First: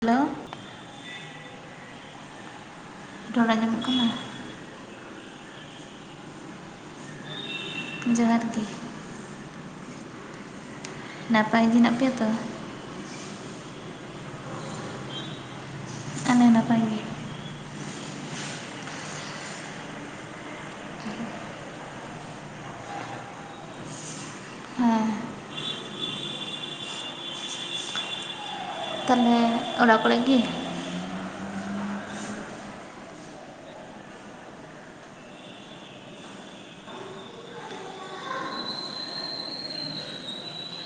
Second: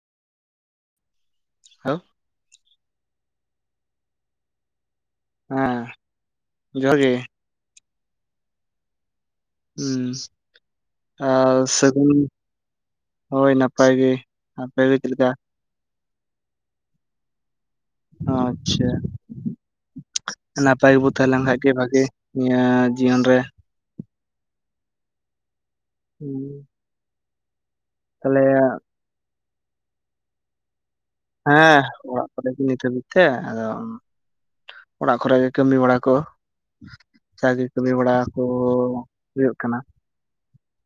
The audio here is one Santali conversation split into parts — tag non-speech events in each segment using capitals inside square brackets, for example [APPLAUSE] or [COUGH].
ᱦᱮᱞᱳ᱾ [UNINTELLIGIBLE] ᱨᱚᱲ ᱟᱡᱚᱢᱚᱜ ᱠᱟᱱᱟ? ᱦᱮᱸ ᱡᱚᱦᱟᱨ ᱜᱮ, ᱡᱚᱦᱟᱨ ᱜᱮ᱾ ᱦᱩᱸ ᱟᱨ ᱱᱟᱯᱟᱭ ᱜᱮ ᱦᱮᱱᱟᱜ ᱯᱮᱭᱟ ᱥᱟᱹᱜᱩᱱ, ᱛᱚ ᱦᱳᱭ ᱱᱟᱯᱟᱭ ᱜᱮ ᱟᱯᱮ ᱜᱮ ᱪᱮᱫ ᱞᱮᱠᱟ? ᱮ ᱱᱟᱯᱟᱭ ᱜᱮ᱾ ᱟᱪᱪᱷᱟ, ᱱᱟᱯᱟᱭ ᱜᱮᱵᱚ ᱛᱟᱦᱮᱸᱞᱮᱱ ᱠᱷᱟᱡ ᱜᱮ ᱵᱷᱟᱜᱮ ᱱᱤᱭᱟᱹ ᱡᱤᱭᱚᱱ ᱨᱮ᱾ ᱦᱮᱸ [INAUDIBLE] ᱛᱟᱞᱮᱟᱜ ᱛᱟᱦᱮᱞᱮ ᱚᱲᱟᱜ ᱠᱚᱨᱮᱜ ᱜᱤ? ᱦᱮᱸ ᱚᱲᱟᱜ ᱠᱚᱨᱮ ᱜᱮ ᱱᱤᱛ ᱦᱟᱹᱵᱤᱡ ᱛᱮ ᱟᱫᱚ, ᱚᱲᱟᱜ ᱠᱚᱨᱮ ᱜᱮ ᱠᱟᱹᱢᱤ ᱵᱟᱲᱟ ᱠᱚ᱾ ᱡᱟ ᱜᱮ ᱠᱟᱹᱢᱤ ᱵᱟᱲᱟ ᱠᱚ ᱦᱳᱭᱳᱜ ᱠᱟᱱᱟ᱾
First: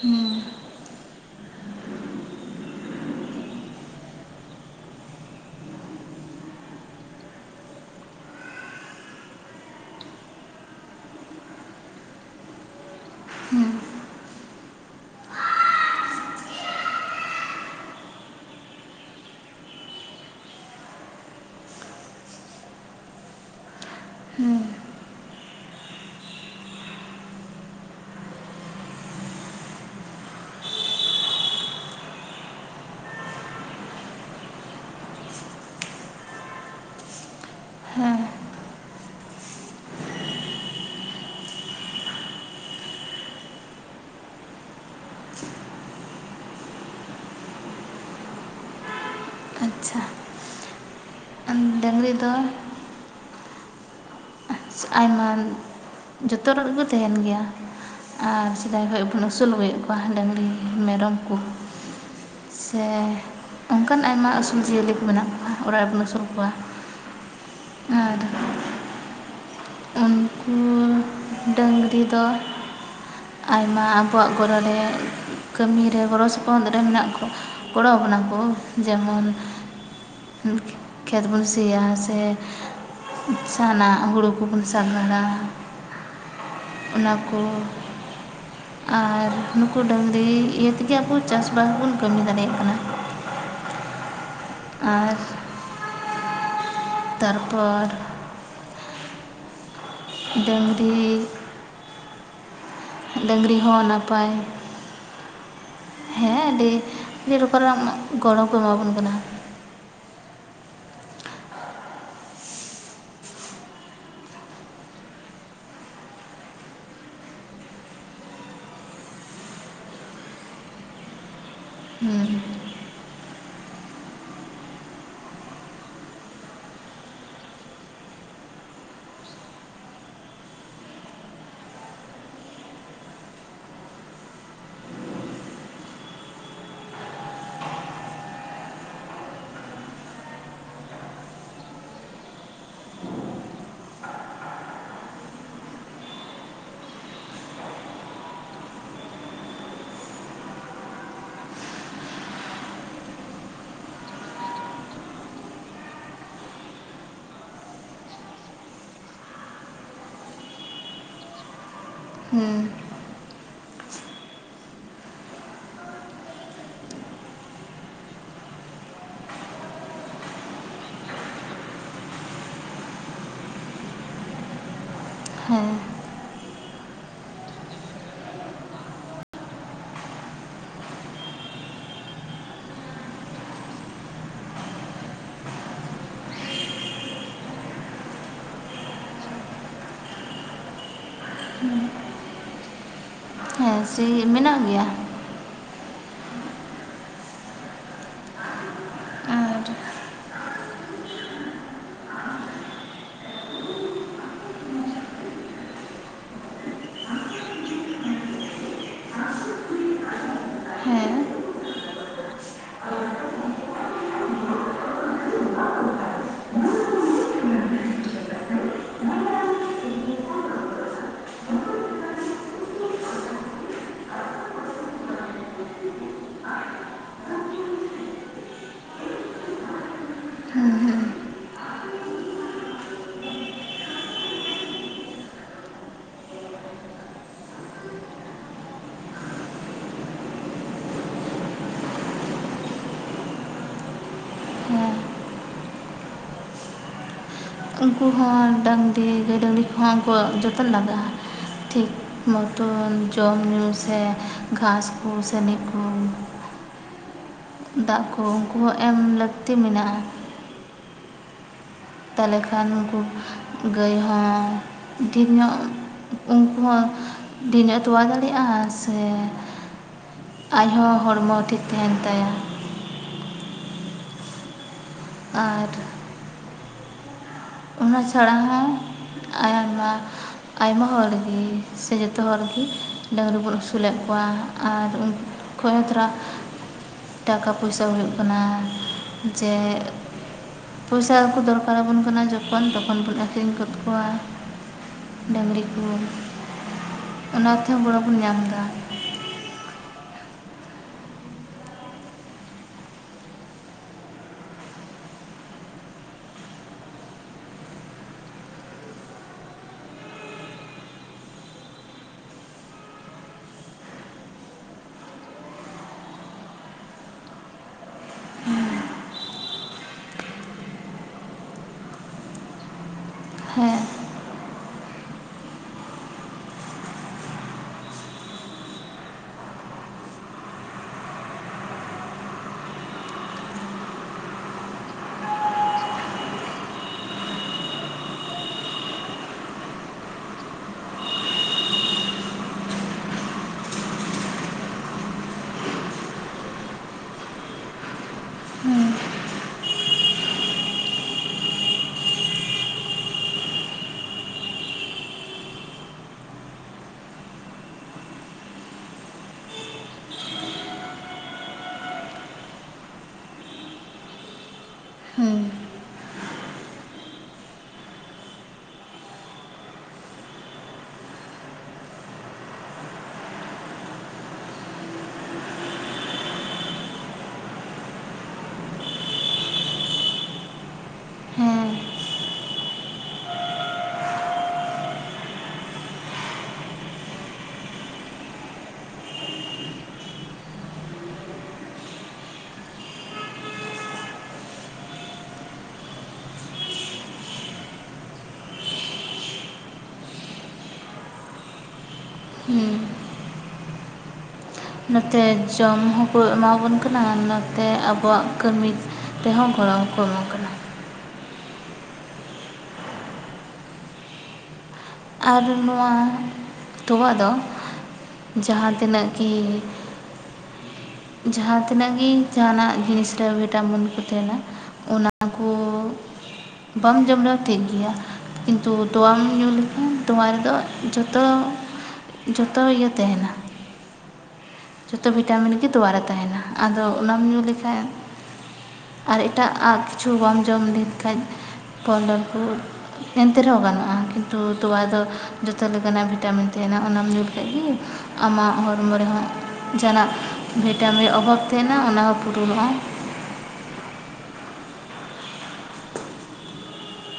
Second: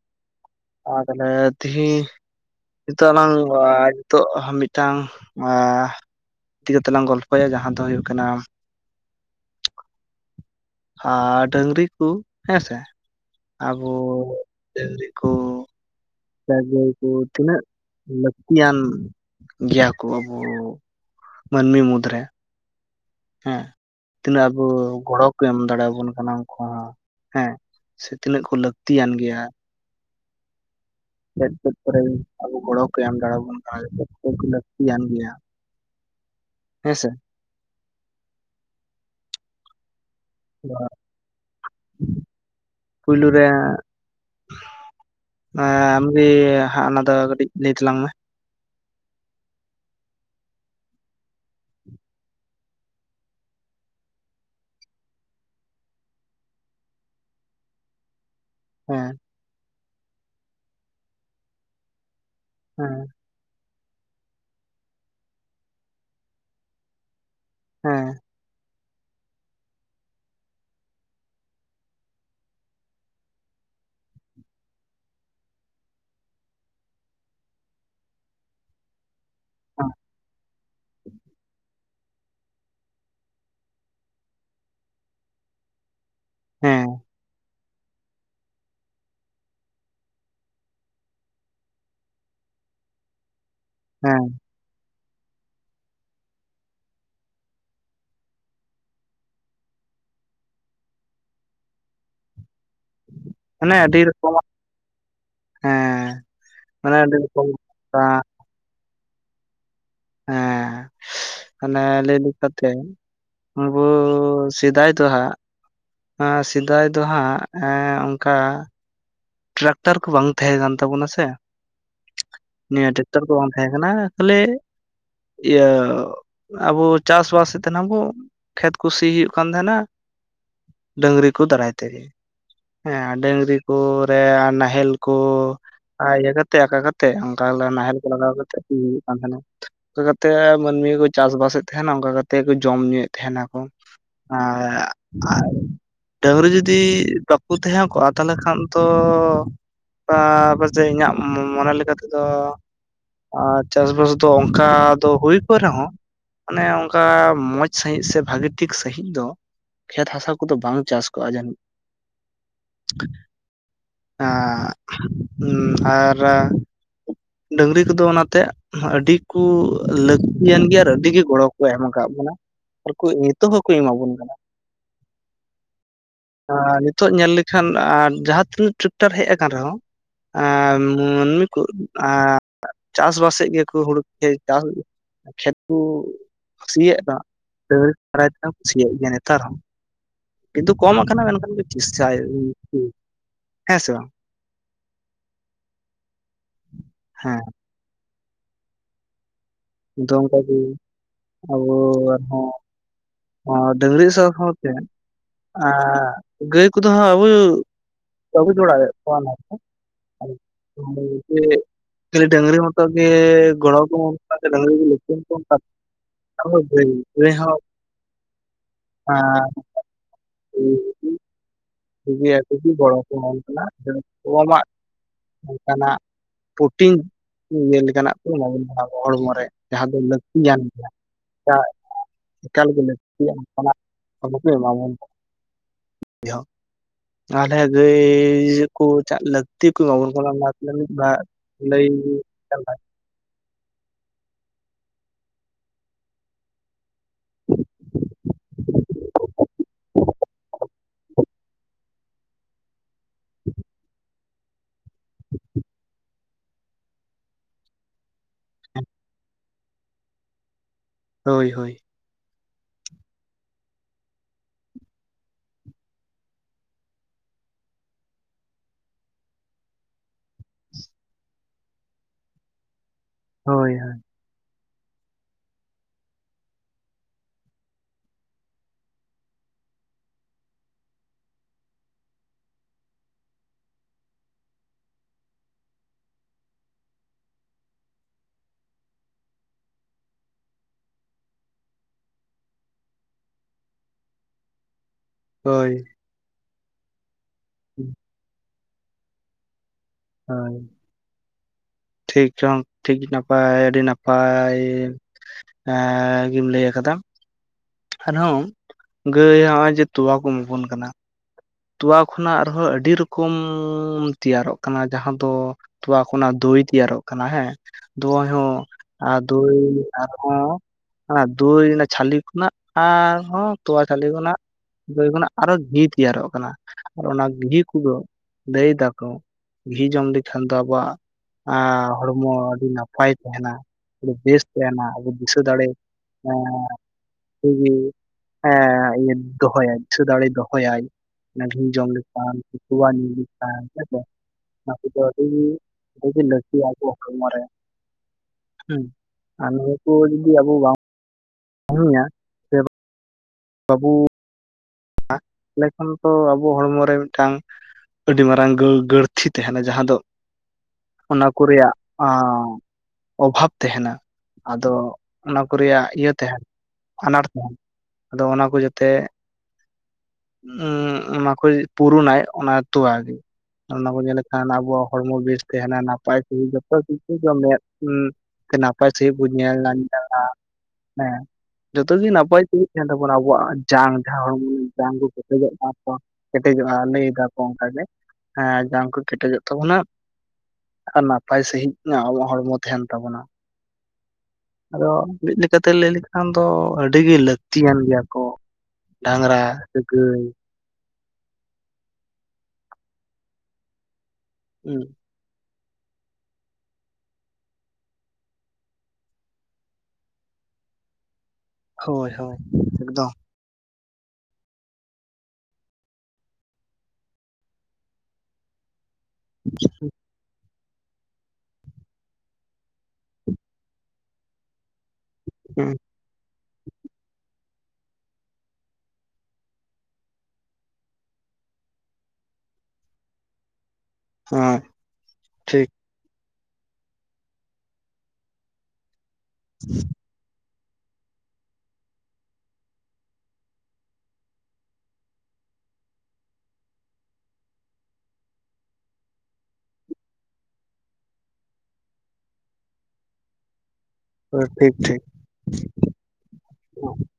ᱦᱩᱸ ᱟ ᱛᱟᱦᱚᱞᱮ ᱛᱤᱦᱤᱧ ᱱᱤᱛᱚᱜ ᱟᱞᱟᱝ [UNINTELLIGIBLE] ᱱᱤᱛᱚᱜ ᱢᱤᱫᱴᱟᱝ ᱟᱻ ᱛᱤᱭᱟᱹ ᱛᱮ ᱞᱟᱝ ᱜᱚᱞᱯᱚᱭᱟ ᱡᱟᱦᱟᱸ ᱫᱚ ᱦᱳᱭᱳᱜ ᱠᱟᱱᱟ ᱟᱨ ᱰᱟᱝᱨᱤ ᱠᱩ ᱦᱮᱸᱥᱮ ᱟᱵᱚ ᱰᱟᱝᱨᱤ ᱠᱚ, [INAUDIBLE] ᱛᱤᱱᱟᱹᱜ ᱞᱟᱹᱠᱛᱤᱭᱟᱱ ᱜᱮᱭᱟ ᱠᱚ ᱟᱵᱚ? ᱢᱟᱹᱱᱢᱤ ᱢᱩᱫᱽ ᱨᱮᱼᱼ ᱦᱮᱸ ᱛᱤᱱᱟᱹᱜ ᱟᱵᱚ ᱜᱚᱲᱚ ᱠᱚ ᱮᱢ ᱫᱟᱲᱮ ᱟᱵᱚᱱ ᱠᱟᱱᱟ ᱩᱱᱠᱩ ᱦᱚᱸ ᱦᱮᱸ, ᱥᱮ ᱛᱤᱱᱟᱹᱜ ᱠᱚ ᱞᱟᱹᱠᱛᱤᱭᱟᱱ ᱜᱮᱭᱟ᱾ ᱪᱮᱫ ᱪᱮᱫ ᱠᱚᱨᱮ ᱟᱵᱚ ᱜᱚᱲᱚ ᱠᱚ ᱮᱢ ᱫᱟᱲᱮ ᱟᱵᱚᱱ ᱠᱟᱱᱟ ᱞᱟᱹᱠᱛᱤᱭᱟᱱ ᱜᱮᱭᱟ᱾ ᱦᱮᱸ ᱥᱮ, ᱯᱩᱭᱞᱩ ᱨᱮᱼᱼ ᱟᱢᱜᱮ ᱦᱟᱜ ᱚᱱᱟ ᱫᱚ ᱠᱟᱹᱴᱤᱡ ᱞᱟᱹᱭ ᱛᱟᱞᱟᱝ ᱢᱮ, ᱟᱪᱪᱷᱟ ᱰᱟᱹᱝᱨᱤ ᱫᱚ? ᱟᱭᱢᱟ ᱡᱚᱛᱚ ᱨᱮᱱ ᱜᱮᱠᱚ ᱛᱟᱦᱮᱱ ᱜᱮᱭᱟ ᱟᱨ ᱥᱮᱫᱟᱭ ᱠᱷᱚᱱ ᱦᱮᱸ ᱵᱚ ᱟᱹᱥᱩᱞᱼᱼ ᱟᱹᱥᱩᱞ ᱦᱩᱭᱩᱜ ᱠᱚᱣᱟ ᱰᱟᱝᱨᱤ ᱢᱮᱨᱚᱢ ᱠᱚ ᱥᱮᱼᱼ ᱦᱮᱸ ᱚᱱᱠᱟᱱ ᱟᱭᱢᱟ ᱟᱹᱥᱩᱞ ᱡᱤᱭᱟᱹᱞᱤ ᱠᱚ ᱢᱮᱱᱟᱜ ᱠᱚᱣᱟ ᱚᱲᱟᱜ ᱨᱮᱵᱚᱱ ᱟᱹᱥᱩᱞ ᱠᱚᱣᱟ ᱦᱮᱸ ᱟᱨᱼᱼ ᱩᱱᱠᱩ ᱰᱟᱹᱝᱨᱤ ᱫᱚᱼᱼ ᱟᱭᱢᱟ ᱟᱵᱚᱣᱟᱜ ᱜᱚᱲᱚ ᱨᱮ ᱠᱟᱹᱢᱤᱨᱮ ᱜᱚᱲᱚ ᱥᱚᱯᱚᱦᱚᱫ ᱨᱮ ᱢᱮᱱᱟᱜ ᱠᱚᱣᱟ᱾ ᱜᱚᱲᱚᱣᱟᱵᱚᱱ ᱟᱠᱚ ᱡᱮᱢᱚᱱᱼᱼ ᱠᱷᱮᱛ ᱵᱚᱱ ᱥᱤᱭᱟ ᱥᱮᱼᱼ ᱡᱟᱦᱟᱱᱟᱜ ᱦᱩᱲᱩ ᱠᱚᱵᱚᱱ ᱥᱟᱜᱟᱲᱟ ᱾ ᱦᱮᱸ ᱚᱱᱟ ᱠᱚ, ᱟᱨ ᱱᱩᱠᱩ ᱰᱟᱝᱨᱤ ᱤᱭᱟᱹ ᱛᱮᱜᱮ ᱟᱵᱚ ᱪᱟᱥᱵᱟᱥ ᱵᱚᱱ ᱠᱟᱹᱢᱤ ᱫᱟᱲᱮᱭᱟᱜ ᱠᱟᱱᱟ᱾ ᱦᱮᱸ ᱟᱨᱼᱼ ᱛᱟᱨᱯᱚᱨᱼᱼ ᱰᱟᱹᱝᱨᱤᱼᱼ ᱰᱟᱹᱝᱨᱤ ᱢᱟᱱᱮ ᱦᱚᱸ ᱟᱹᱰᱤ ᱱᱟᱯᱟᱭᱼᱼ ᱨᱚᱠᱚᱢᱟᱜ ᱦᱮᱸ ᱟᱹᱰᱤ ᱢᱟᱱᱮ ᱟᱹᱰᱤ ᱨᱚᱠᱚᱢ ᱨᱚᱠᱚᱢᱨᱮ ᱜᱚᱲᱚ ᱠᱚ ᱮᱢᱟᱵᱚᱱ ᱠᱟᱱᱟ᱾ ᱦᱮᱸ ᱢᱟᱱᱮ ᱞᱟᱹᱭ ᱞᱮᱠᱟᱛᱮ ᱟᱵᱩ ᱥᱮᱫᱟᱭ ᱫᱚᱦᱟᱸᱜ, ᱥᱮᱫᱟᱭ ᱫᱚ ᱦᱟᱸᱜ ᱮᱸ ᱚᱱᱠᱟᱼᱼ ᱴᱨᱟᱠᱴᱟᱨ ᱠᱚ ᱵᱟᱝ ᱛᱟᱦᱮᱸ ᱠᱟᱱ ᱛᱟᱵᱚᱱᱟ ᱥᱮ, ᱦᱮᱸ ᱱᱤᱭᱟᱹ ᱴᱨᱟᱠᱴᱚᱨ ᱫᱚ ᱵᱟᱝ ᱛᱟᱦᱮᱸ ᱠᱟᱱᱟ ᱠᱷᱟᱞᱤ ᱤᱭᱟᱹᱻ ᱟᱵᱚ ᱪᱟᱥᱵᱟᱥᱮᱫ ᱛᱟᱦᱮᱱᱟ ᱵᱚ ᱠᱷᱮᱛ ᱠᱩ ᱥᱤ ᱦᱩᱭᱩᱜ ᱠᱟᱱ ᱛᱟᱦᱮᱱᱟ᱾ ᱰᱟᱹᱝᱨᱤ ᱠᱚ ᱫᱟᱨᱟᱭ ᱛᱮᱜᱮ ᱦᱮᱸ ᱰᱟᱹᱝᱨᱤ ᱠᱚ᱾ ᱥᱮ ᱱᱟᱦᱮᱞ ᱠᱚ᱾ ᱟᱨ ᱤᱭᱟᱹ ᱠᱟᱛᱮ ᱟᱠᱟ ᱠᱟᱛᱮ ᱚᱱᱠᱟ ᱱᱟᱦᱮᱞ ᱠᱚ ᱞᱟᱜᱟᱣ ᱠᱟᱛᱮᱫ ᱦᱩᱭᱩᱜ ᱠᱟᱱ ᱛᱟᱦᱮᱸᱱᱟ᱾ ᱚᱱᱠᱟ ᱠᱟᱛᱮᱫ ᱢᱟᱹᱱᱢᱤ ᱠᱚ ᱪᱟᱥᱵᱟᱥᱮᱫ ᱛᱟᱦᱮᱱᱟ ᱚᱱᱠᱟ ᱠᱟᱛᱮᱫ ᱠᱚ ᱡᱚᱢ ᱧᱩᱭᱮᱫ ᱛᱟᱦᱮᱱᱟᱠᱚ᱾ ᱟᱨ ᱟᱨ ᱰᱟᱹᱝᱨᱤ ᱡᱩᱫᱤ ᱵᱟᱠᱚ ᱛᱟᱦᱮᱸ ᱠᱚᱜᱼᱟ ᱛᱟᱦᱚᱞᱮ ᱠᱷᱟᱱᱼᱼ ᱛᱚ ᱯᱟ ᱯᱟᱪᱮᱫ ᱤᱧᱟᱹᱜ ᱢᱚᱱᱮ ᱞᱮᱠᱟ ᱛᱮᱫᱚᱼᱼ ᱟᱨ ᱪᱟᱥᱵᱟᱥ ᱫᱚ ᱚᱱᱠᱟ ᱫᱚ ᱦᱩᱭ ᱠᱚᱜ ᱨᱮᱦᱚᱸ, ᱢᱟᱱᱮ ᱚᱱᱠᱟ ᱢᱚᱸᱡᱽ ᱥᱟᱺᱦᱤᱡ ᱥᱮ ᱵᱷᱟᱜᱤ ᱴᱷᱤᱠ ᱥᱟᱺᱦᱤᱡ ᱫᱚ ᱾ ᱠᱷᱮᱛ ᱦᱟᱥᱟ ᱠᱚᱫᱚ ᱵᱟᱝ ᱪᱟᱥ ᱠᱚᱜᱼᱟ ᱡᱟᱹᱱᱤᱡ᱾ ᱦᱩᱸ ᱟᱨ [INAUDIBLE] ᱰᱟᱹᱝᱨᱤ ᱠᱚᱫᱚ ᱚᱱᱟᱛᱮ, ᱟᱹᱰᱤ ᱠᱩ ᱞᱟᱹᱠᱛᱤᱭᱟᱱ ᱜᱮᱭᱟ ᱟᱨ ᱟᱹᱰᱤᱜᱮ ᱜᱚᱲᱚ ᱠᱚ ᱮᱢ ᱟᱠᱟᱫ ᱵᱚᱱᱟ᱾ ᱟᱨ ᱠᱚ ᱱᱤᱛᱚᱜ ᱦᱚᱸᱠᱚ ᱮᱢᱟᱵᱚᱱ ᱠᱟᱱᱟ᱾ ᱦᱮᱸ ᱟᱨ ᱱᱤᱛᱚᱜ ᱧᱮᱞ ᱞᱮᱠᱷᱟᱱ, ᱟᱸᱻ, ᱡᱟᱦᱟᱸ ᱛᱤᱱᱟᱹᱜ ᱴᱨᱟᱠᱴᱟᱨ ᱦᱮᱡ ᱟᱠᱟᱱ ᱨᱮᱦᱚᱸᱼᱼ ᱮᱸᱻ ᱢᱟᱹᱱᱢᱤ ᱠᱚ? ᱟ, ᱪᱟᱥᱼᱵᱥᱮᱜ ᱜᱮᱭᱟ ᱠᱚ ᱦᱩᱲᱩ [UNINTELLIGIBLE] ᱠᱷᱮᱛ ᱠᱚ, ᱥᱤᱭᱟᱜ [UNINTELLIGIBLE] ᱥᱤᱭᱟᱜ ᱜᱮᱭᱟ ᱱᱮᱛᱟᱨ ᱦᱚᱸᱼᱼ ᱠᱤᱱᱛᱩ ᱠᱚᱢ ᱠᱟᱱᱟ, ᱢᱮᱱᱠᱷᱟᱱ [UNINTELLIGIBLE] ᱱᱩᱸᱠᱩᱼᱼ ᱦᱮᱸ ᱥᱮ, ᱢᱮᱱᱟᱜ ᱜᱮᱭᱟ? ᱦᱮᱸ ᱟᱨ ᱫᱚ ᱚᱱᱠᱟᱜᱮ, ᱟᱵᱚ ᱟᱨᱦᱚᱸᱼᱼ ᱚ, ᱰᱟᱹᱝᱨᱤ ᱥᱟᱶᱼᱥᱟᱶᱛᱮ? ᱟ, ᱜᱟᱹᱭ ᱠᱚᱫᱚ ᱦᱟᱸᱜ [UNINTELLIGIBLE] ᱼᱼ ᱦᱮᱸ [UNINTELLIGIBLE] ᱰᱟᱸᱝᱨᱤ ᱢᱚᱛᱚ ᱜᱮ ᱜᱚᱲ ᱠᱚᱼᱼ [UNINTELLIGIBLE] [UNINTELLIGIBLE] [UNINTELLIGIBLE] ᱛᱚ ᱟᱢᱟᱜᱼᱼ ᱚᱱᱠᱟᱱᱟᱜ, ᱯᱨᱚᱴᱤᱱ, ᱧᱮᱞ ᱞᱮᱠᱟᱱᱟᱜ ᱠᱚ ᱚᱢᱟᱵᱚᱱ ᱠᱟᱱᱟᱼᱼ ᱦᱚᱲᱢᱚ ᱨᱮ, ᱡᱟᱦᱟ ᱫᱚ ᱞᱟᱹᱠᱛᱤᱭᱟᱱ ᱜᱮᱭᱟ᱾ ᱮᱠᱟᱞ ᱞᱟᱠᱛᱤᱭᱟᱜᱼᱟ [UNINTELLIGIBLE] ᱮᱢᱟᱵᱚᱱᱼᱼ ᱡᱚ ᱟᱞᱮ ᱜᱟᱹᱭ, ᱠᱚ ᱪᱟᱜ ᱞᱟᱹᱠᱛᱤ ᱠᱚ ᱮᱢᱟᱵᱚᱱ ᱠᱟᱱᱟ [UNINTELLIGIBLE] ᱾ ᱞᱟᱹᱭ [UNINTELLIGIBLE] ᱦᱮᱸ ᱩᱱᱠᱩ ᱦᱚᱸ, ᱰᱟᱝᱨᱤ, [UNINTELLIGIBLE] ᱡᱚᱛᱚᱱ ᱞᱟᱜᱟᱜᱼᱟ᱾ [UNINTELLIGIBLE] ᱡᱚᱢ ᱧᱩ ᱥᱮ, ᱜᱷᱟᱥ ᱠᱚ ᱥᱮ, ᱱᱤ ᱠᱚ᱾ ᱫᱟᱜ ᱠᱚ ᱩᱱᱠᱩ ᱦᱚᱸ ᱮᱢ ᱞᱟᱹᱠᱛᱤ ᱢᱮᱱᱟᱜᱼᱟ᱾ ᱦᱳᱭ ᱦᱳᱭ ᱛᱟᱦᱞᱮ ᱠᱷᱟᱱ ᱩᱱᱠᱩ ᱜᱟᱹᱭ ᱦᱚᱸ, ᱰᱷᱮᱨ ᱧᱚᱜᱼᱼ ᱩᱱᱠᱩ ᱦᱚᱸ, ᱰᱷᱮᱨᱧᱚᱜ ᱛᱚᱣᱟ ᱫᱟᱲᱮᱭᱟᱜᱼᱟ ᱥᱮᱼᱼ ᱟᱡ ᱦᱚᱸ ᱦᱚᱲᱢᱚ ᱴᱷᱤᱠ ᱛᱟᱦᱮᱱ ᱛᱟᱭᱟ᱾ ᱦᱳᱭ ᱦᱳᱭ ᱟᱨ ᱚᱱᱟ ᱪᱷᱟᱲᱟ ᱦᱚᱸ, ᱟᱭᱢᱟ᱾ ᱟᱭᱢᱟ ᱦᱚᱲ ᱜᱮ, ᱥᱮ ᱡᱚᱛᱚ ᱦᱚᱨ ᱜᱮ, ᱰᱟᱹᱝᱨᱤ ᱵᱚᱱ ᱟᱹᱥᱩᱞᱮᱫ ᱠᱚᱣᱟ ᱟᱨ ᱩᱸᱼᱼ ᱠᱷᱚᱭ ᱛᱷᱚᱨᱟ ᱴᱟᱠᱟ ᱯᱩᱭᱥᱟ ᱦᱩᱭᱩᱜ ᱠᱟᱱᱟ, ᱡᱮᱼᱼ ᱯᱚᱭᱥᱟ ᱠᱚ ᱫᱚᱨᱠᱟᱨ ᱟᱵᱚᱱ ᱠᱟᱱᱟ ᱡᱚᱼᱼ ᱡᱚᱠᱷᱚᱱ ᱛᱚᱠᱷᱚᱱ ᱵᱚᱱ ᱟᱹᱠᱷᱨᱤᱧ ᱜᱚᱫ ᱠᱚᱣᱟ, ᱰᱟᱹᱝᱨᱤ ᱦᱳᱭ ᱠᱚ᱾ ᱚᱱᱟ ᱛᱮᱦᱚᱸ ᱜᱚᱲᱚ ᱵᱚᱱ ᱧᱟᱢ ᱮᱫᱟ᱾ ᱦᱳᱭ ᱴᱷᱤᱠ ᱪᱚᱝ, ᱴᱷᱤᱠ ᱱᱟᱯᱟᱭ, ᱟᱹᱰᱤ ᱱᱟᱯᱟᱭ᱾ ᱮᱸ, ᱜᱤᱢ ᱞᱟᱹᱭ ᱠᱟᱫᱟ᱾ ᱠᱟᱨᱚᱱ, ᱜᱟᱹᱭ ᱦᱚᱸᱜᱚᱭ ᱡᱮ ᱛᱚᱣᱟ ᱠᱚ ᱮᱢᱟ ᱵᱚᱱ ᱠᱟᱱᱟ᱾ ᱛᱚᱣᱟ ᱠᱷᱚᱱᱟᱜ ᱨᱮᱦᱚᱸ ᱟᱹᱰᱤ ᱨᱚᱠᱚᱢ, ᱛᱮᱭᱟᱨᱚᱜ ᱠᱟᱱᱟ, ᱡᱟᱦᱟᱸ ᱫᱚᱼᱼ ᱛᱚᱣᱟ ᱠᱷᱚᱱᱟᱜ ᱫᱳᱭ ᱛᱮᱭᱟᱨᱚᱜ ᱠᱟᱱᱟ ᱦᱮᱸ᱾ ᱫᱚᱭ ᱦᱚᱸ ᱟᱨ ᱫᱚᱭ ᱟᱨᱦᱚᱸᱼᱼ ᱚᱱᱟ ᱫᱳᱭ ᱨᱮᱱᱟᱜ ᱪᱷᱟᱹᱞᱮ ᱠᱷᱚᱱᱟᱜ ᱟᱨᱼᱼ ᱦᱚᱸ, ᱦᱮᱸ ᱛᱚᱣᱟ ᱪᱷᱟᱞᱮ ᱠᱷᱚᱱᱟᱜ [INAUDIBLE] ᱟᱨᱦᱚ ᱜᱤᱛ ᱜᱮᱭᱟᱨᱚᱜᱼᱟ ᱾ ᱠᱟᱱᱟ ᱟᱨ ᱚᱱᱟ ᱜᱷᱤ ᱠᱩᱫᱚ ᱞᱟᱹᱭ ᱫᱟᱠᱚ ᱜᱷᱤ ᱡᱚᱢ ᱞᱮᱠᱷᱟᱱ ᱫᱚ ᱟᱵᱚᱣᱟᱜ ᱟᱻ ᱦᱚᱲᱢᱚ ᱟᱹᱰᱤ ᱱᱟᱯᱟᱭ ᱛᱟᱸᱦᱮᱱᱟ [UNINTELLIGIBLE] ᱵᱮᱥ ᱛᱟᱦᱮᱱᱟ ᱟᱹᱰᱤ ᱫᱤᱥᱟᱹ ᱫᱟᱲᱮ ᱮᱸ [INAUDIBLE] ᱮᱸ ᱤᱭᱟᱹ ᱫᱚᱦᱚᱭᱟᱭ ᱫᱤᱥᱟᱹ ᱫᱟᱲᱮ ᱫᱚᱦᱚᱭᱟᱭ᱾ [UNINTELLIGIBLE] ᱡᱚᱢ ᱞᱮᱠᱷᱟᱱ ᱠᱤ ᱛᱚᱣᱟ ᱧᱩ ᱞᱮᱠᱷᱟᱱ ᱛᱟᱭᱛᱚ᱾ ᱱᱟ ᱠᱩᱫᱚ ᱟᱹᱰᱤᱻ ᱟᱹᱰᱤ ᱞᱟᱹᱠᱛᱤᱭᱟᱭ ᱛᱚ ᱦᱚᱲᱢᱚ ᱨᱮ᱾ ᱦᱩ ᱟᱨ ᱱᱤᱭᱟᱹ ᱠᱩ ᱡᱩᱫᱤ ᱟᱵ ᱵᱟᱝ ᱧᱩᱭᱟ᱾ [UNINTELLIGIBLE] [UNINTELLIGIBLE] ᱞᱮᱠᱷᱟᱱ ᱛᱚ ᱟᱵᱚ ᱦᱚᱲᱢᱚ ᱨᱮ ᱢᱤᱫᱴᱟᱝ ᱟᱹᱰᱤ ᱢᱟᱨᱟᱝ ᱜᱟᱹ ᱜᱟᱹᱲᱛᱤᱷᱤ ᱛᱟᱦᱮᱱᱟ ᱡᱟᱸᱦᱟ ᱫᱚ ᱚᱱᱟ ᱠᱚ ᱨᱮᱭᱟᱜ ᱟᱸᱻ ᱚᱵᱷᱟᱵ ᱛᱮᱦᱮᱱᱟ ᱟᱫᱚ ᱦᱮᱸ ᱚᱱᱟ ᱠᱚ ᱨᱮᱭᱟᱜ ᱤᱭᱟᱹ ᱛᱦᱮᱱ ᱟᱱᱟᱴ ᱛᱟᱦᱮᱱ ᱟᱫᱚ ᱚᱱᱟ ᱠᱚ ᱡᱟᱛᱮᱜ ᱩᱸ ᱚᱱᱟᱠᱚᱭ ᱯᱩᱨᱩᱱᱟᱭ ᱚᱱᱟ ᱛᱚᱣᱟ ᱜᱤ᱾ ᱚᱱᱟ ᱠᱚ ᱧᱮᱞ ᱞᱮᱠᱷᱟᱱ ᱟᱵᱚᱣᱟᱜ ᱦᱚᱲᱢᱚ ᱵᱮᱥ ᱛᱮᱦᱮᱱᱟ ᱱᱟᱯᱟᱭ ᱥᱟᱦᱤᱡ ᱡᱚᱛᱚ ᱠᱤᱪᱷᱩ [UNINTELLIGIBLE] ᱢᱮᱫ ᱩᱸ ᱱᱟᱯᱟᱭ ᱥᱟᱺᱦᱤᱡ ᱵᱚᱱ ᱧᱮᱞ ᱟᱱᱴᱟᱜᱼᱟ᱾ ᱦᱮᱸ ᱡᱚᱛᱚ ᱜᱤ ᱱᱟᱯᱟᱭ ᱛᱤᱜᱤ ᱛᱟᱦᱮᱱ ᱛᱟᱵᱚᱱᱟ ᱟᱵᱚᱣᱟᱜ ᱡᱟᱝ ᱡᱟᱦᱟᱸ ᱦᱚᱲᱢ ᱡᱟᱝᱠᱩ ᱠᱮᱴᱮᱡᱚᱜ [UNINTELLIGIBLE] ᱠᱚ ᱠᱮᱴᱮᱡᱚᱜᱼᱟ ᱞᱟᱹᱭ ᱫᱟᱠᱚ ᱚᱱᱠᱟ ᱜᱮ᱾ ᱦᱮᱸ ᱡᱟᱝ ᱠᱩ ᱠᱮᱴᱮᱡᱚᱜ ᱛᱟᱵᱚᱱᱟ᱾ ᱟᱨ ᱱᱟᱯᱟᱭ ᱥᱟᱺᱦᱤᱡ [UNINTELLIGIBLE] ᱟᱵᱚᱣᱟᱜ ᱦᱚᱲᱢᱚ ᱛᱮᱦᱮᱱ ᱛᱟᱵᱚᱱᱟ᱾ ᱟᱫᱚ ᱢᱤᱫ ᱞᱮᱠᱟᱛᱮ ᱞᱟᱹᱭ ᱞᱮᱠᱷᱟᱱ ᱫᱚ ᱟᱹᱰᱤᱜᱤ ᱞᱟᱹᱠᱛᱤᱭᱟᱱ ᱜᱮᱭᱟ ᱠᱚ᱾ ᱰᱟᱝᱨᱟ ᱥᱮ ᱜᱟᱹᱭ᱾ ᱦᱩᱸ ᱩ ᱛᱮ ᱡᱚᱢ ᱦᱚᱸᱠᱚ ᱮᱢᱟᱵᱚᱱ ᱠᱟᱱᱟ ᱟᱨ ᱱᱟᱛᱮ ᱟᱵᱚᱣᱟᱜ ᱠᱟᱹᱢᱤ ᱛᱮᱦᱚᱸ ᱜᱚᱲᱚ ᱠᱚ ᱮᱢᱚᱜ ᱠᱟᱱᱟ᱾ ᱦᱳᱭ ᱦᱳᱭ ᱮᱠᱫᱚᱢ᱾ ᱟᱨ ᱱᱚᱣᱟ ᱛᱚᱣᱟ ᱫᱚ ᱡᱟᱦᱟᱸ ᱛᱤᱱᱟᱹᱜ ᱪᱤ᱾ ᱡᱟᱸᱦᱟᱸ ᱛᱤᱱᱟᱹᱜ ᱜᱤ ᱡᱟᱦᱟᱸᱱᱟᱜ ᱡᱤᱱᱤᱥ ᱨᱮ ᱵᱷᱤᱴᱟᱢᱤᱱ ᱠᱩ ᱛᱮᱦᱮᱱᱟ ᱚᱱᱟᱠᱩ ᱦᱩᱸ ᱵᱟᱢ ᱡᱚᱢ ᱨᱮᱦᱚᱸ ᱴᱷᱤᱠ ᱜᱮᱭᱟ ᱠᱤᱱᱛᱩ ᱛᱳᱣᱟᱢ ᱧᱩ [UNINTELLIGIBLE] ᱛᱳᱣᱟ ᱨᱮᱫᱚ ᱡᱚᱛᱚ ᱡᱚᱛᱚ ᱤᱭᱟᱹ ᱛᱮᱦᱮᱸᱱᱟ᱾ ᱦᱩᱸ ᱡᱚᱛᱚ ᱵᱷᱤᱴᱟᱢᱤᱱ ᱜᱤ ᱛᱳᱣᱟ ᱨᱮ ᱛᱟᱦᱮᱱᱟ ᱟᱫᱚ ᱚᱱᱟᱢ ᱧᱩ ᱞᱮᱠᱷᱟᱡ ᱟᱨ ᱮᱴᱟᱜ ᱟᱜ ᱠᱤᱪᱷᱩ ᱵᱟᱢ ᱡᱚᱢ [UNINTELLIGIBLE] ᱠᱷᱟᱡ ᱯᱷᱚᱞᱰᱚᱞ ᱠᱩ ᱮᱱᱛᱮ ᱨᱮᱦᱚᱸ ᱜᱟᱱᱚᱜᱼᱟ ᱠᱤᱱᱛᱩ ᱛᱳᱣᱟ ᱫᱚ ᱡᱚᱛᱚ ᱞᱮᱠᱟᱱᱟᱜ ᱵᱷᱤᱴᱟᱢᱤᱱ ᱛᱮᱦᱮᱸᱱᱟ ᱚᱱᱟᱢ ᱧᱩ ᱞᱮᱠᱷᱟᱡ ᱜᱤ ᱟᱢᱟᱜ ᱦᱚᱨᱢᱚ ᱨᱮᱦᱚᱸ ᱡᱟᱦᱟᱱᱟᱜ ᱵᱷᱤᱴᱟᱢᱤᱨ ᱚᱵᱷᱟᱵᱽ ᱮᱟᱦᱮᱱᱟ ᱚᱱᱟ ᱦᱚᱸ ᱯᱩᱨᱩᱱᱚᱜᱼᱟ᱾ [UNINTELLIGIBLE] ᱴᱷᱤᱠ ᱴᱷᱤᱠ᱾ [UNINTELLIGIBLE]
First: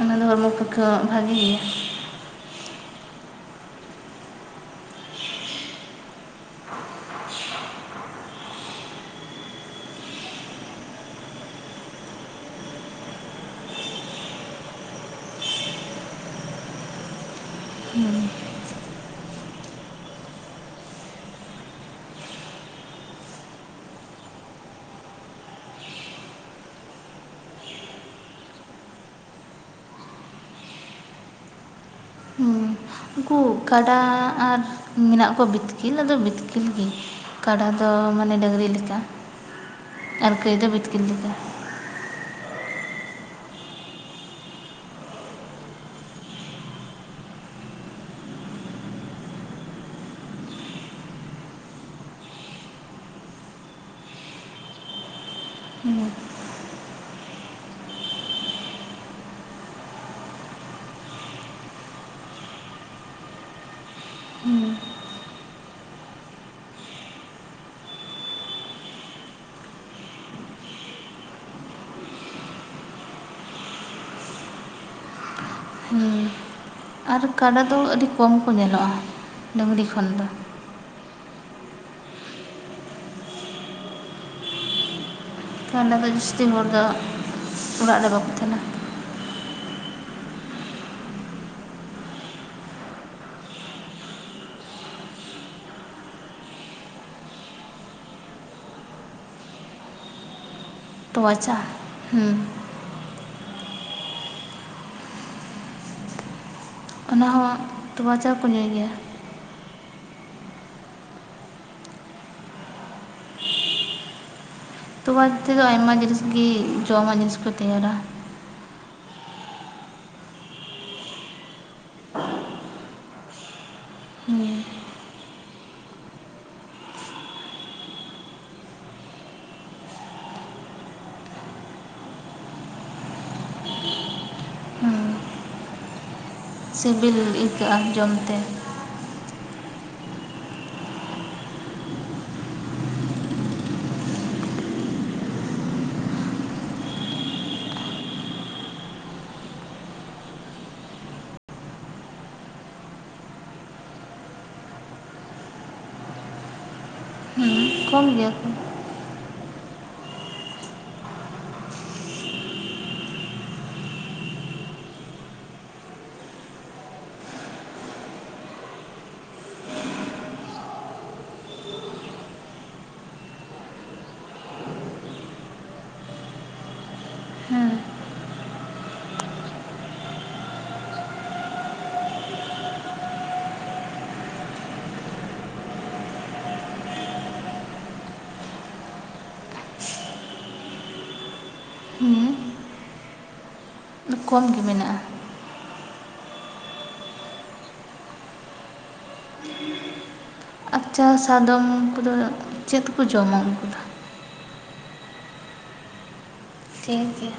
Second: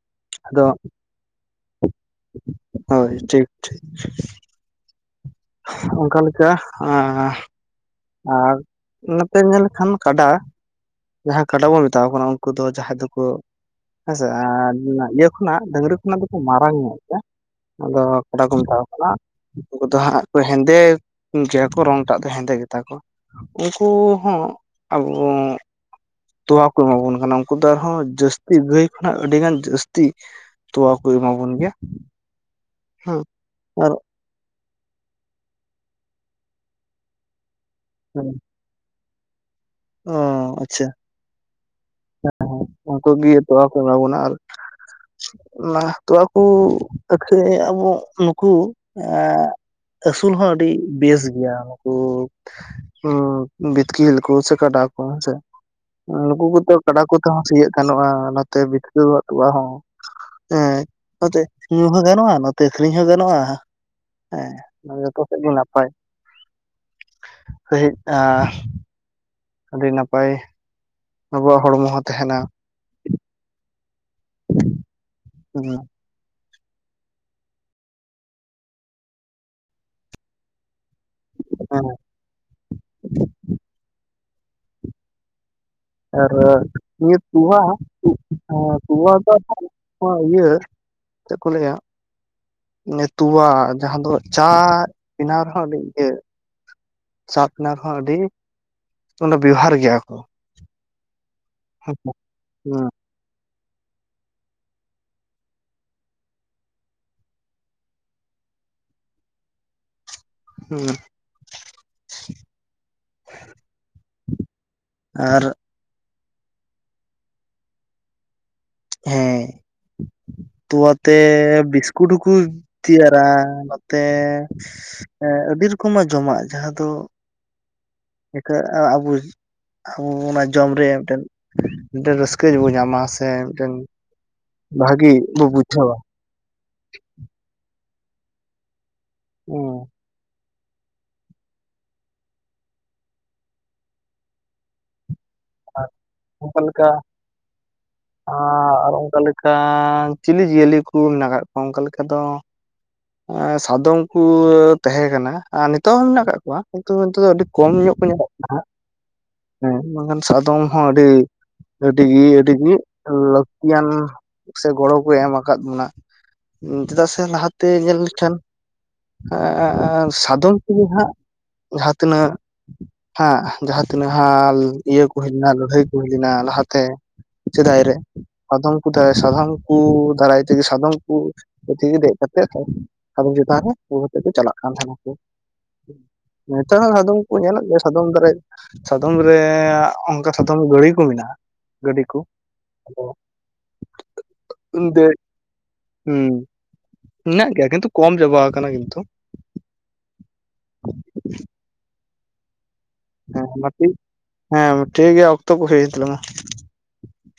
ᱚᱱᱟ ᱫᱚ ᱦᱟᱸᱜ ᱦᱚᱲᱢᱚ ᱟᱫᱚ ᱯᱚᱠᱠᱷᱮ ᱦᱚᱸ ᱵᱷᱟᱜᱤ ᱜᱤᱭᱟ᱾ ᱦᱳᱭ ᱴᱷᱤᱠ ᱴᱷᱤᱠ᱾ ᱚᱱᱠᱟ ᱞᱮᱠᱟ [UNINTELLIGIBLE] ᱟᱨ ᱱᱟᱛᱮ ᱧᱮᱞ ᱞᱮᱠᱷᱟᱱ ᱠᱟᱰᱟ ᱡᱟᱦᱟᱸᱭ ᱠᱟᱰᱟ ᱵᱚᱱ ᱢᱮᱛᱟᱣ ᱟᱠᱚ ᱠᱟᱱᱟ ᱩᱱᱠᱩ ᱫᱚ ᱡᱟᱦᱟᱸᱭ ᱫᱚᱠᱚ ᱦᱮᱸᱥᱮ ᱟᱨ ᱤᱭᱟᱹ ᱠᱷᱚᱱᱟᱜ ᱰᱟᱹᱝᱨᱤ ᱠᱷᱚᱱᱟᱜ ᱫᱚᱠᱚ ᱢᱟᱨᱟᱝ ᱧᱚᱜ ᱜᱤᱭᱟ ᱟᱫᱚ ᱠᱟᱰᱟ ᱠᱚ ᱢᱮᱛᱟᱣᱟᱠᱟᱱᱟ ᱩᱱᱠᱩ ᱠᱚᱫᱚ ᱦᱟᱸᱜ ᱠᱚ ᱦᱮᱸᱫᱮ ᱜᱮᱭᱟ ᱠᱚ ᱨᱚᱝᱴᱟᱜ ᱫᱚ ᱦᱮᱸᱫᱮ ᱜᱮᱛᱟ ᱠᱚ ᱩᱱᱠᱩ ᱦᱚᱸ ᱟᱵᱚ ᱛᱳᱣᱟ ᱠᱚ ᱮᱢᱟ ᱵᱚᱱ ᱠᱟᱱᱟ ᱩᱱᱠᱩ ᱫᱚ ᱟᱨᱦᱚᱸ ᱡᱟᱹᱥᱛᱤ ᱜᱟᱹᱭ ᱠᱷᱚᱱᱟᱜ ᱟᱹᱰᱤ ᱜᱟᱱ ᱡᱟᱹᱥᱛᱤ ᱛᱳᱣᱟ ᱠᱚ ᱮᱢᱟᱵᱚᱱ ᱜᱮᱭᱟ ᱦᱩᱸ ᱦᱮᱸ ᱩᱱᱠᱩ ᱟᱨ ᱠᱟᱰᱟ ᱟᱨ ᱢᱮᱱᱟᱜ ᱠᱚ ᱵᱤᱛᱠᱤᱞ ᱟᱫᱚ ᱵᱤᱛᱠᱤᱞ ᱜᱤ ᱠᱟᱰᱟ ᱫᱚ ᱢᱟᱱᱮ ᱰᱟᱹᱝᱨᱤ ᱞᱮᱠᱟ ᱚ ᱟᱨ ᱜᱟᱹᱭ ᱫᱚ ᱵᱤᱛᱠᱤᱞ ᱞᱤᱠᱟ ᱦᱮᱸ ᱦᱮᱸ ᱩᱱᱠᱩ ᱜᱤ ᱛᱚᱣᱟ ᱠᱚ ᱮᱢᱟ ᱵᱚᱱᱟ ᱟᱨ ᱚᱱᱟ ᱛᱳᱣᱟ ᱠᱩ ᱟᱹᱠᱷᱨᱤᱧ ᱮᱢᱚᱜᱼ ᱱᱩᱠᱩ ᱮ ᱟᱹᱥᱩᱞ ᱦᱚᱸ ᱟᱹᱰᱤ ᱵᱮᱥ ᱜᱤᱭᱟ ᱱᱩᱠᱩ ᱦᱩ ᱵᱤᱛᱠᱤᱞ ᱠᱩ ᱥᱮ ᱠᱟᱰᱟ ᱠᱩ ᱦᱮᱸ ᱥᱮ ᱱᱩᱠᱩ ᱠᱚᱫᱚ ᱠᱟᱰᱟ ᱠᱚᱛᱮ ᱦᱚᱸ ᱥᱤᱭᱟᱹᱜ ᱜᱟᱱᱚᱜᱼᱟ ᱱᱟᱛᱮ ᱵᱤᱛᱠᱟᱹᱣᱟᱜ ᱛᱳᱣᱟ ᱦᱚᱸ ᱦᱮᱸ ᱱᱚᱛᱮ ᱧᱩ ᱦᱚᱸ ᱜᱟᱱᱚᱜᱼᱟ ᱱᱚᱛᱮ ᱟᱹᱠᱷᱨᱤᱧ ᱦᱚᱸ ᱜᱟᱱᱚᱜᱼᱟ ᱦᱩᱸ ᱦᱮᱸ ᱡᱚᱛᱚ ᱥᱮᱫ ᱜᱮ ᱱᱟᱯᱟᱭ ᱥᱟᱺᱦᱤᱡ ᱟ ᱟᱹᱰᱤ ᱱᱟᱯᱟᱭ ᱟᱵᱚᱣᱟᱜ ᱦᱚᱲᱢᱚ ᱦᱚᱸ ᱛᱟᱦᱮᱱᱟ ᱚ ᱦᱩ ᱦᱩᱸ ᱟᱨ ᱠᱟᱰᱟ ᱫᱚ ᱟᱹᱰᱤ ᱠᱚᱢ ᱠᱚ ᱧᱮᱞᱚᱜᱼᱟ ᱰᱟᱹᱝᱨᱤ ᱠᱷᱚᱱ ᱫᱚ ᱚᱠᱟᱨᱮ ᱠᱟᱰᱟ ᱫᱚ ᱟᱨ ᱡᱟᱹᱥᱛᱤ ᱦᱚᱲ ᱫᱚ ᱱᱤᱭᱟᱹ ᱛᱚᱣᱟ ᱚᱲᱟᱜ ᱨᱮ ᱵᱟᱠᱚ ᱚ ᱛᱟᱦᱮᱱᱟ ᱱᱚᱣᱟ ᱫᱚ ᱤᱭᱟᱹ ᱪᱮᱫ ᱠᱚ ᱞᱟᱹᱭᱟ ᱱᱮ ᱛᱚᱣᱟ ᱡᱟᱦᱟᱸ ᱫᱚ ᱪᱟ ᱵᱮᱱᱟᱣ ᱨᱮᱦᱚᱸ ᱟᱹᱰᱤᱴᱮ ᱥᱟᱵ ᱱᱟᱠᱚ ᱟᱹᱰᱤ ᱵᱮᱣᱦᱟᱨ ᱜᱮᱭᱟ ᱠᱚ ᱛᱚᱣᱟ ᱪᱟ ᱦᱩ ᱦᱩᱸ ᱚᱱᱟ ᱦᱚᱸ ᱛᱚᱣᱟ ᱪᱟ ᱠᱚ ᱧᱩᱭ ᱜᱮᱭᱟ ᱦᱩᱭ ᱠᱟᱱᱟ ᱛᱚᱣᱟ ᱛᱮᱫᱚ ᱟᱭᱢᱟ ᱡᱤᱱᱤᱥ ᱜᱮ ᱡᱚᱢᱟᱜ ᱡᱤᱱᱤᱥ ᱠᱚ ᱛᱮᱭᱟᱨᱟ ᱦᱮᱸ ᱛᱚᱣᱟᱛᱮ ᱵᱤᱥᱠᱩᱴ ᱦᱚᱸᱠᱚ ᱛᱮᱭᱟᱨᱟ ᱱᱚᱛᱮ ᱦᱩᱸ ᱦᱮᱸ ᱟᱹᱰᱤ ᱨᱚᱠᱚᱢᱟᱜ ᱡᱚᱢᱟᱜ ᱡᱟᱦᱟᱸ ᱫᱚ ᱤᱠᱷᱟᱹᱱ ᱟᱲᱟᱝ ᱵᱩᱡ ᱟᱵᱚ ᱚᱱᱟ ᱡᱚᱢ ᱨᱮ ᱮᱱᱛᱮ ᱢᱤᱫᱴᱮᱱ ᱨᱟᱹᱥᱠᱟᱹ ᱜᱮᱵᱚ ᱧᱟᱢᱟ ᱥᱮ ᱢᱤᱫᱴᱮᱱ ᱦᱩᱸ ᱵᱷᱟᱜᱤ ᱵᱩ ᱵᱩᱡᱷᱟᱹᱣ ᱟ ᱥᱤᱵᱤᱞ ᱟᱹᱭᱠᱟᱹᱜᱼᱟ ᱡᱚᱢᱛᱮ ᱚ ᱟᱨ ᱚᱠᱟ ᱞᱮᱠᱟ [INAUDIBLE] ᱟᱨ ᱚᱱᱠᱟ ᱞᱮᱠᱟ ᱪᱤᱞᱤ ᱡᱤᱭᱟᱹᱞᱤ ᱠᱚ ᱢᱮᱱᱟᱜ ᱠᱚᱣᱟ ᱚᱱᱠᱟ ᱞᱮᱠᱟ ᱫᱚ ᱚᱱᱠᱟ ᱞᱮᱠᱟ ᱫᱚ ᱥᱟᱫᱚᱢ ᱠᱩ ᱛᱟᱦᱮᱸ ᱠᱟᱱᱟ ᱟᱨ ᱱᱤᱛᱚᱜ ᱦᱚᱸ ᱢᱮᱱᱟᱜ ᱟᱠᱟᱫ ᱠᱚᱣᱟ ᱠᱤᱱᱛᱩ ᱱᱤᱛᱚᱜ ᱫᱚ ᱟᱹᱰᱤ ᱠᱚᱢ ᱧᱚᱜ ᱠᱚ ᱧᱮᱞᱚᱜ ᱠᱟᱱᱟ ᱦᱟᱸᱜ ᱦᱮᱸ ᱵᱟᱝᱠᱷᱟᱱ ᱥᱟᱫᱚᱢ ᱦᱚᱸ ᱟᱹᱰᱤ ᱟᱹᱰᱤᱜᱤ ᱟᱹᱰᱤᱜᱤ ᱞᱟᱹᱠᱛᱤᱭᱟᱱ ᱥᱮ ᱜᱚᱲᱚ ᱠᱚ ᱮᱢ ᱟᱠᱟᱫ ᱵᱚᱱᱟ ᱪᱮᱫᱟᱜ ᱥᱮ ᱞᱟᱦᱟᱛᱮ ᱧᱮᱞ ᱞᱮᱠᱷᱟᱱ ᱟᱜ ᱟᱜ ᱟᱜ ᱥᱟᱫᱚᱢ ᱠᱩ ᱦᱟᱸᱜ ᱡᱟᱦᱟᱸ ᱛᱤᱱᱟᱹᱜ, ᱦᱟᱸᱜ ᱡᱟᱦᱟᱸ ᱛᱤᱱᱟᱹᱜ ᱦᱟᱸᱜ ᱤᱭᱟᱹ ᱠᱚ ᱦᱩᱭ ᱞᱮᱱᱟ ᱞᱟᱹᱲᱦᱟᱹᱭ ᱠᱚ ᱦᱩᱭ ᱞᱮᱱᱟ ᱞᱟᱦᱟᱛᱮ, ᱦᱮᱸ ᱥᱮᱫᱟᱭ ᱨᱮ ᱟᱫᱚᱢ ᱠᱩᱫᱟ ᱥᱟᱫᱚᱢ ᱠᱩ ᱫᱟᱨᱟᱭ ᱛᱮᱜᱮ ᱥᱟᱫᱚᱢ ᱠᱩ, ᱯᱩᱛᱷᱤ ᱜᱮ ᱫᱮᱡ ᱠᱟᱛᱮᱫ ᱥᱟᱫᱚᱢ ᱪᱮᱛᱟᱱ ᱨᱮ ᱤᱭᱟᱹ ᱠᱟᱛᱮᱡ ᱠᱚ ᱪᱟᱞᱟᱜ ᱠᱟᱱ ᱛᱟᱦᱮᱱᱟ ᱠᱚ᱾ ᱱᱮᱛᱟᱨ ᱦᱚᱸ ᱟᱫᱚᱢ ᱠᱚ ᱧᱮᱞᱚᱜ ᱜᱮᱭᱟ ᱥᱟᱫᱚᱢ ᱫᱟᱨᱮᱭ ᱥᱟᱫᱚᱢ ᱨᱮᱭᱟᱜ᱾ ᱚᱱᱠᱟ ᱥᱟᱫᱚᱢ ᱜᱟᱹᱲᱤ ᱠᱚ ᱢᱮᱱᱟᱜᱼᱟ ᱜᱟᱹᱰᱤ ᱠᱚ ᱦᱩᱸ ᱟᱫᱚ, ᱠᱚᱢ ᱜᱮ ᱢᱮᱱᱟᱜᱼᱟ ᱫᱮᱡ ᱦᱩᱸ ᱢᱮᱱᱟᱜ ᱜᱮᱭᱟ ᱠᱤᱱᱛᱩ ᱠᱚᱢ ᱪᱟᱵᱟ ᱥᱠᱟᱱᱟ ᱠᱤᱱᱛᱩ᱾ ᱟᱪᱪᱷᱟ ᱥᱟᱫᱚᱢ ᱠᱚᱫᱚ [UNINTELLIGIBLE] ᱪᱮᱫ ᱠᱚ ᱡᱚᱢ? ᱦᱮᱸ ᱢᱟ ᱴᱷᱤᱠ ᱦᱮᱸ ᱴᱷᱤᱠ ᱜᱮᱭᱟ ᱚᱠᱛᱚ ᱠᱚ ᱦᱩᱭᱮᱱ ᱛᱟᱞᱟᱝᱼᱟ᱾ ᱴᱷᱤᱠ ᱜᱮᱭᱟ᱾